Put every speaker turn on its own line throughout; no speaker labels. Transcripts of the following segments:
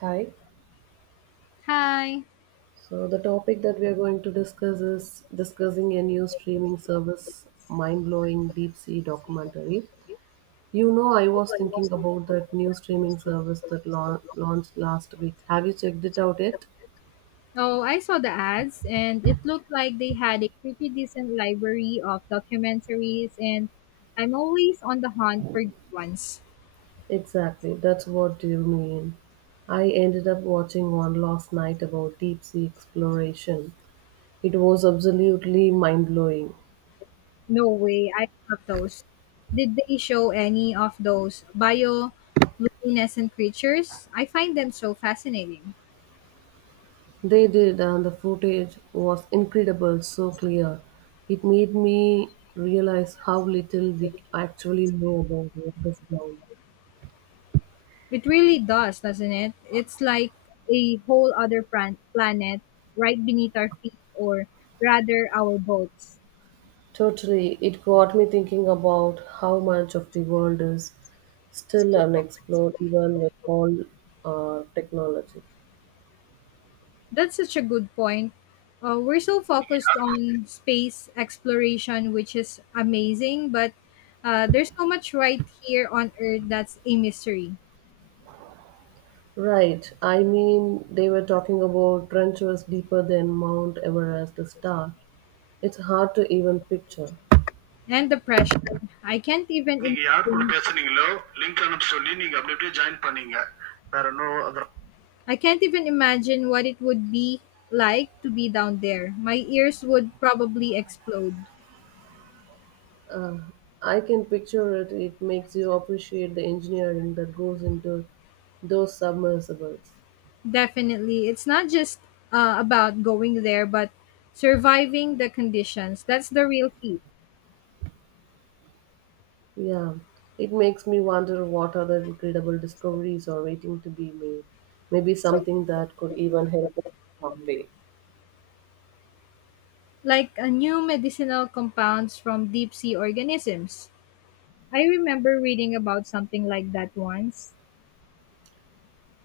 Hi.
Hi.
So the topic that we are going to discuss is discussing a new streaming service, mind-blowing deep sea documentary. You know, I was thinking about that new streaming service that launched last week. Have you checked it out yet?
Oh, I saw the ads and it looked like they had a pretty decent library of documentaries, and I'm always on the hunt for good ones.
Exactly. That's what you mean. I ended up watching one last night about deep sea exploration. It was absolutely mind-blowing.
No way, I love those. Did they show any of those bioluminescent creatures? I find them so fascinating.
They did, and the footage was incredible, so clear. It made me realize how little we actually know about what goes down.
It really does, doesn't it? It's like a whole other planet right beneath our feet, or rather our boats.
Totally, it got me thinking about how much of the world is still unexplored, even with all technology.
That's such a good point. We're so focused on space exploration, which is amazing, but there's so much right here on Earth that's a mystery.
Right, I mean, they were talking about trenches deeper than Mount Everest to start. It's hard to even picture.
And the pressure. I can't
நீங்க
even
யார் கூட
imagine.
பேசுனீங்களோ link அனுப்ப சொல்லி நீங்க அப்படியே join பண்ணீங்க வேற no other.
I can't even imagine what it would be like to be down there. My ears would probably explode.
Uh, I can picture it. It makes you appreciate the engineering that goes into those submersibles.
Definitely, it's not just about going there, but surviving the conditions. That's the real feat.
Yeah, it makes me wonder what other incredible discoveries are waiting to be made. Maybe something that could even help us someday.
Like new medicinal compounds from deep sea organisms. I remember reading about something like that once.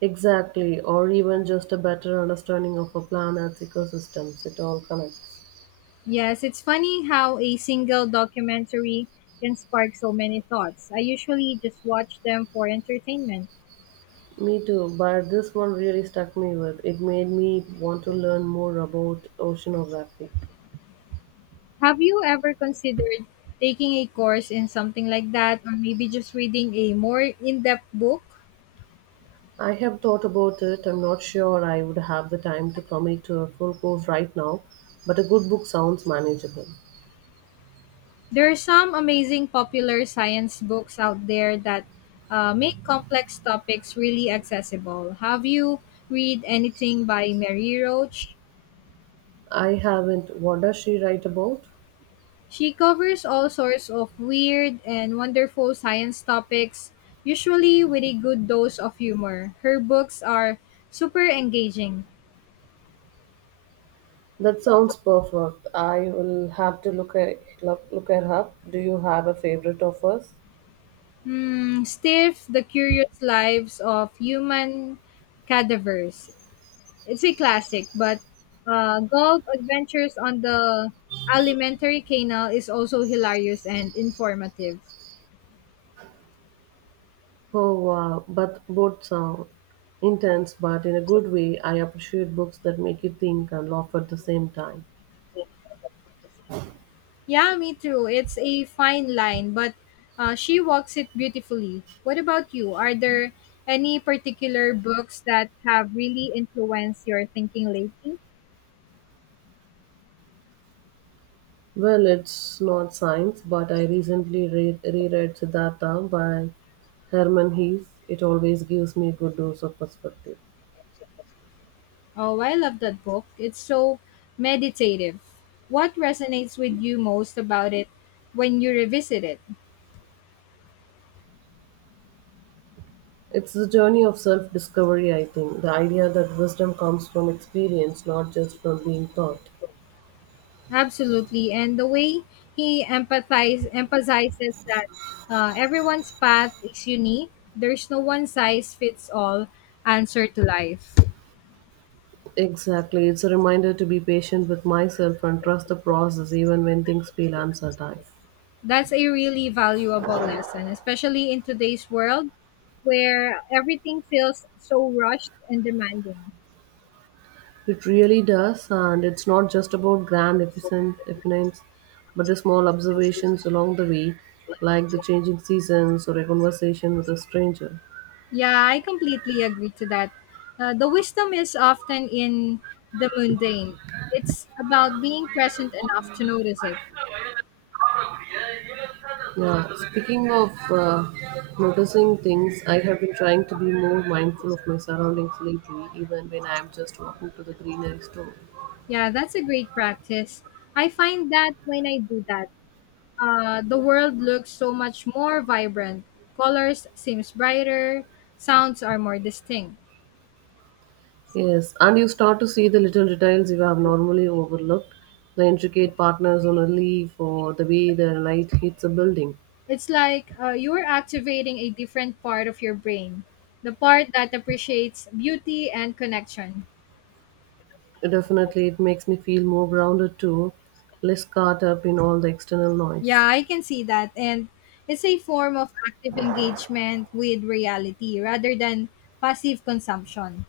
Exactly, or even just a better understanding of a planet's ecosystems. It all connects.
Yes, it's funny how a single documentary can spark so many thoughts. I usually just watch them for entertainment.
Me too, but this one really stuck me with. It made me want to learn more about oceanography.
Have you ever considered taking a course in something like that, or maybe just reading a more in depth book?
I have thought about it. I'm not sure I would have the time to commit to a full course right now, but a good book sounds manageable.
There are some amazing popular science books out there that make complex topics really accessible. Have you read anything by Mary Roach?
I haven't. What does she write about?
She covers all sorts of weird and wonderful science topics, usually with a good dose of humor. Her books are super engaging.
That sounds perfect. I will have to look her up. Do you have a favorite of hers?
Hmm, Stiff, The Curious Lives of Human Cadavers. It's a classic, but Golf Adventures on the Alimentary Canal is also hilarious and informative.
Oh wow, but both sound intense, but in a good way. I appreciate books that make you think and laugh at the same time.
Yeah, me too. It's a fine line, but she walks it beautifully. What about you? Are there any particular books that have really influenced your thinking lately?
Well, it's not science, but I recently reread Siddhartha by Herman Hesse. It always gives me a good dose of perspective.
Oh, I love that book. It's so meditative. What resonates with you most about it when you revisit it?
It's the journey of self discovery, I think. The idea that wisdom comes from experience, not just from being taught.
Absolutely, and the way he empathize emphasizes that everyone's path is unique. There's no one size fits all answer to life.
Exactly. It's a reminder to be patient with myself and trust the process even when things feel uncertain.
That's a really valuable lesson, especially in today's world where everything feels so rushed and demanding.
It really does, and it's not just about grand epiphanies, but the small observations along the way, like the changing seasons or a conversation with a stranger.
Yeah, I completely agree to that. The wisdom is often in the mundane. It's about being present enough to notice it.
Yeah, speaking of noticing things, I have been trying to be more mindful of my surroundings lately, even when I am just walking to the greenery store.
Yeah, that's a great practice. I find that when I do that, the world looks so much more vibrant. Colors seems brighter, sounds are more distinct.
Yes, and you start to see the little details you have normally overlooked, the intricate patterns on a leaf or the way the light hits a building.
It's like you are activating a different part of your brain, the part that appreciates beauty and connection.
Definitely, it makes me feel more grounded too, less caught up in all the external
Yeah,
noise.
I can see that. And it's a form of active engagement with reality rather than passive consumption.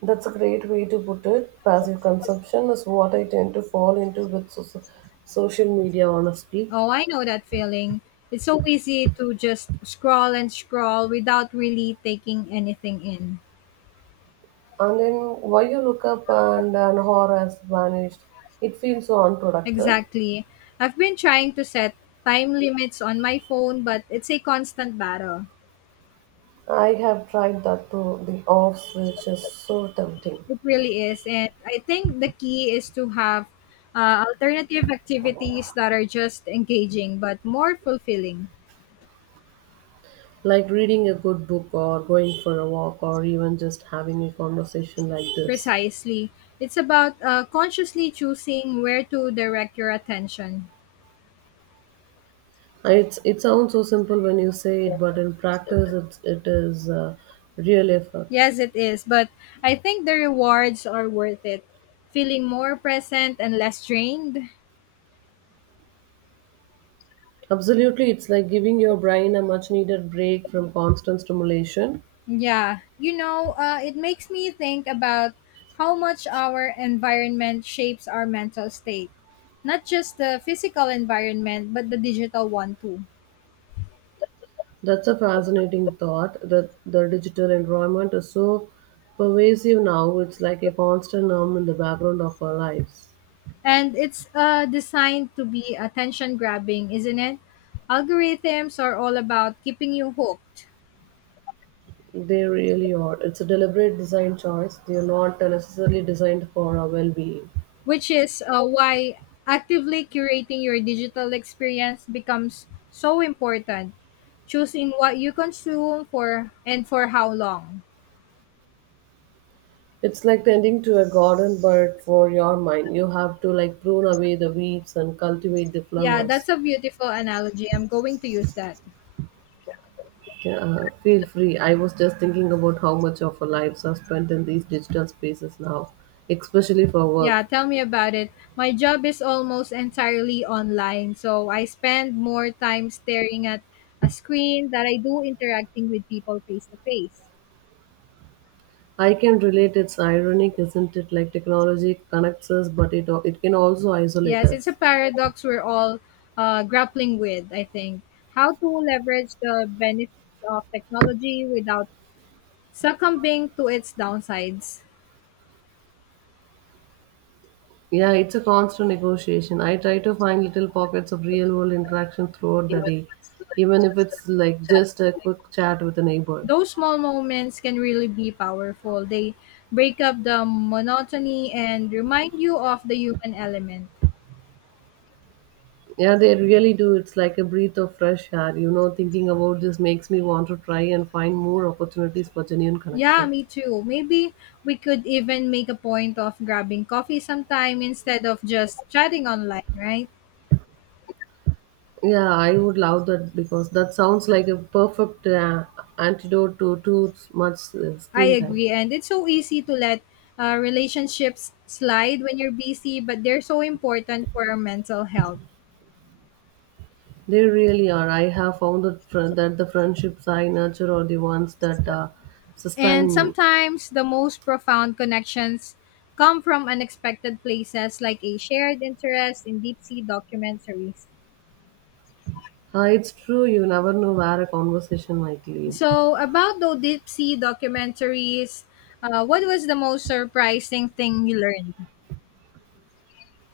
That's a great way to put it. Passive consumption is what I tend to fall into with so, social media, honestly.
Oh, I know that feeling. It's so easy to just scroll and scroll without really taking anything in.
And then why you look up and an horror has vanished, it feels so unproductive.
Exactly. I've been trying to set time limits on my phone, but it's a constant battle.
I have tried that too, the off switch is so tempting.
It really is. And I think the key is to have alternative activities that are just engaging but more fulfilling.
Like reading a good book or going for a walk or even just having a conversation like this.
Precisely. It's about consciously choosing where to direct your attention.
It sounds so simple when you say it, but in practice, it is really a real effort.
Yes, it is, but I think the rewards are worth it. Feeling more present and less drained.
Absolutely, it's like giving your brain a much-needed break from constant stimulation.
Yeah, it makes me think about how much our environment shapes our mental state. Not just the physical environment, but the digital one too.
That's a fascinating thought. That the digital environment is so pervasive now. It's like a constant hum in the background of our lives.
And it's designed to be attention grabbing, isn't it? Algorithms are all about keeping you hooked.
They really are. It's a deliberate design choice. They are not necessarily designed for our well-being.
Which is why actively curating your digital experience becomes so important, choosing what you consume for and for how long.
It's like tending to a garden but for your mind. You have to like prune away the weeds and cultivate the
Yeah,
flowers.
that's a beautiful analogy. I'm going to use that.
Yeah, feel free. I was just thinking about how much of our lives are spent in these digital spaces now, especially for
Yeah,
work.
tell me about it. My job is almost entirely online, so I spend more time staring at a screen that I do interacting with people face to face.
I can relate. It's ironic, isn't it? Like technology connects us, but it can also isolate
Yes, it's a
us.
paradox we're all grappling with, I think. How to leverage the benefits of technology without succumbing to its downsides.
Yeah, it's a constant negotiation. I try to find little pockets of real world interaction throughout the day, even if it's like just a quick chat with a neighbor.
Those small moments can really be powerful. They break up the monotony and remind you of the human element.
Yeah, they really do. It's like a breath of fresh air. You know, thinking about this makes me want to try and find more opportunities for genuine
Yeah,
connection.
me too. Maybe we could even make a point of grabbing coffee sometime instead of just chatting online, right?
Yeah, I would love that because that sounds like a perfect antidote to too much
I
screen time.
agree. And it's so easy to let relationships slide when you're busy, but they're so important for our mental health.
They really are. I have found that the friendships I nurture are the ones that
And
sustain me.
sometimes the most profound connections come from unexpected places, like a shared interest in deep sea documentaries.
It's true, you never know where a conversation might lead.
So, about those deep sea documentaries, what was the most surprising thing you learned?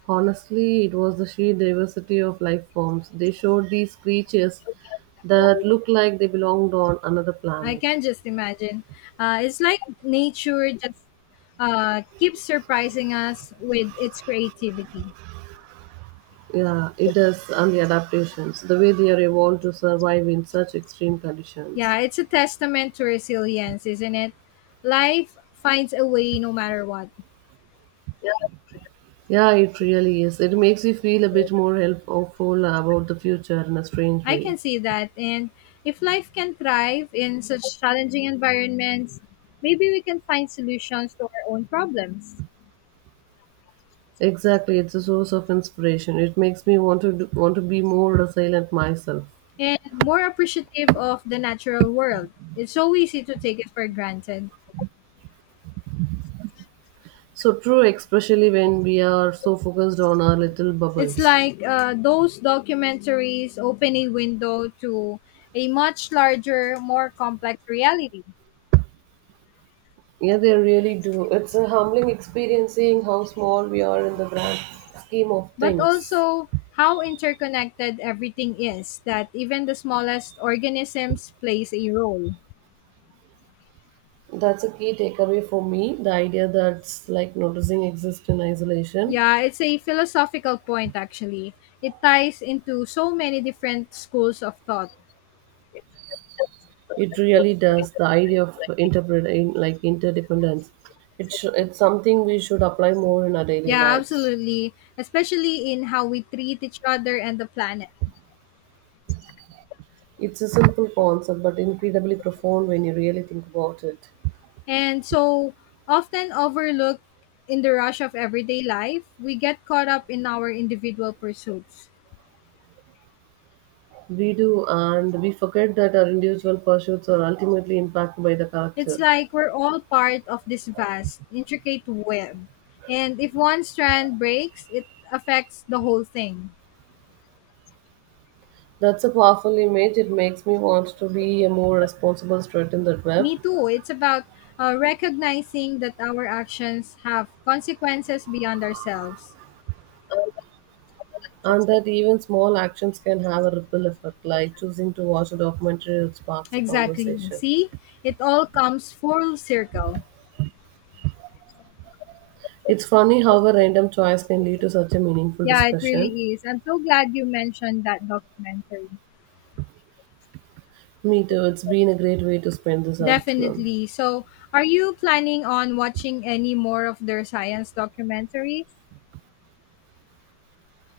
Honestly, it was the sheer diversity of life forms. They showed these creatures that looked like they belonged on another
I
planet.
can just imagine. It's like nature just keeps surprising us with its creativity.
Yeah, it does, and the adaptations, the way they are evolved to survive in such extreme conditions.
Yeah, it's a testament to resilience, isn't it? Life finds a way no matter what.
Yeah, it really is. It makes you feel a bit more hopeful about the future in a strange
I
way.
can see that. And if life can thrive in such challenging environments, maybe we can find solutions to our own problems
Exactly, it's a source of inspiration. It makes me want to be more resilient myself.
and more appreciative of the natural world. It's so easy to take it for granted.
So true, especially when we are so focused on our little
It's
bubbles.
like those documentaries open a window to a much larger, more complex reality,
Yeah, they really do. It's a humbling experience seeing how small we are in the grand scheme of
but
things.
also how interconnected everything is, that even the smallest organisms plays a role.
That's a key takeaway for me. The idea that's like noticing exists in isolation.
Yeah, it's a philosophical point actually. It ties into so many different schools of thought.
It really does. The idea of interpret in- like interdependence. It's something we should apply more in our daily
Yeah,
lives.
absolutely, especially in how we treat each other and the planet.
It's a simple concept, but incredibly profound when you really think about it.
And so often overlooked in the rush of everyday life, we get caught up in our individual pursuits.
We do, and we forget that our individual pursuits are ultimately impacted by the
It's
character.
like we're all part of this vast, intricate web. And if one strand breaks, it affects the whole thing.
That's a powerful image. It makes me want to be a more responsible student in the web,
Me too. It's about recognizing that our actions have consequences beyond ourselves.
and that even small actions can have a ripple effect, like choosing to watch a documentary that sparks a
Exactly.
conversation.
See, it all comes full circle.
It's funny how a random choice can lead to such a meaningful
Yeah, it
discussion.
really is. I'm so glad you mentioned that documentary.
Me too. It's been a great way to spend this afternoon.
Definitely. So, are you planning on watching any more of their science documentaries?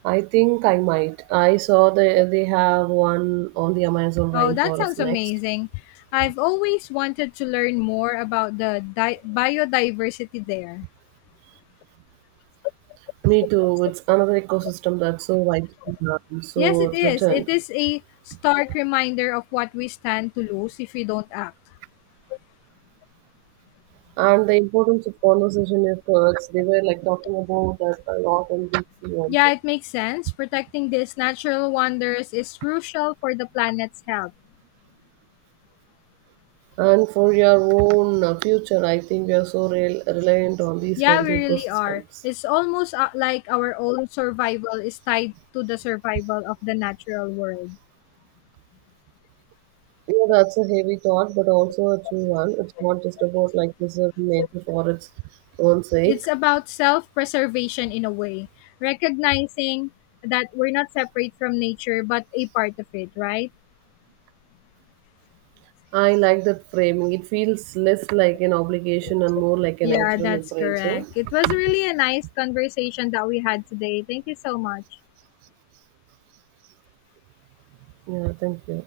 I think I might. I saw they have one on the Amazon
Oh, that
rainforest
sounds
next.
amazing. I've always wanted to learn more about the biodiversity there.
Me too. It's another ecosystem that's so wide,
Yes,
so
it
it's
is. It
returned.
is a stark reminder of what we stand to lose if we don't act.
And the importance of conversation efforts. They were like talking about that a lot on we see on.
Yeah, it makes sense. Protecting these natural wonders is crucial for the planet's health.
And for your own future, I think we are so reliant on these
Yeah, we
healthy
really are.
ecosystems.
It's almost like our own survival is tied to the survival of the natural world.
Yeah, that's a heavy thought, but also a true one. It's not just about like preserving nature for its own sake.
It's about self preservation in a way, recognizing that we're not separate from nature but a part of it, right?
I like that framing. It feels less like an obligation and more like a
Yeah,
natural
that's
imperative.
correct. It was really a nice conversation that we had today. Thank you so much.
Yeah, thank you.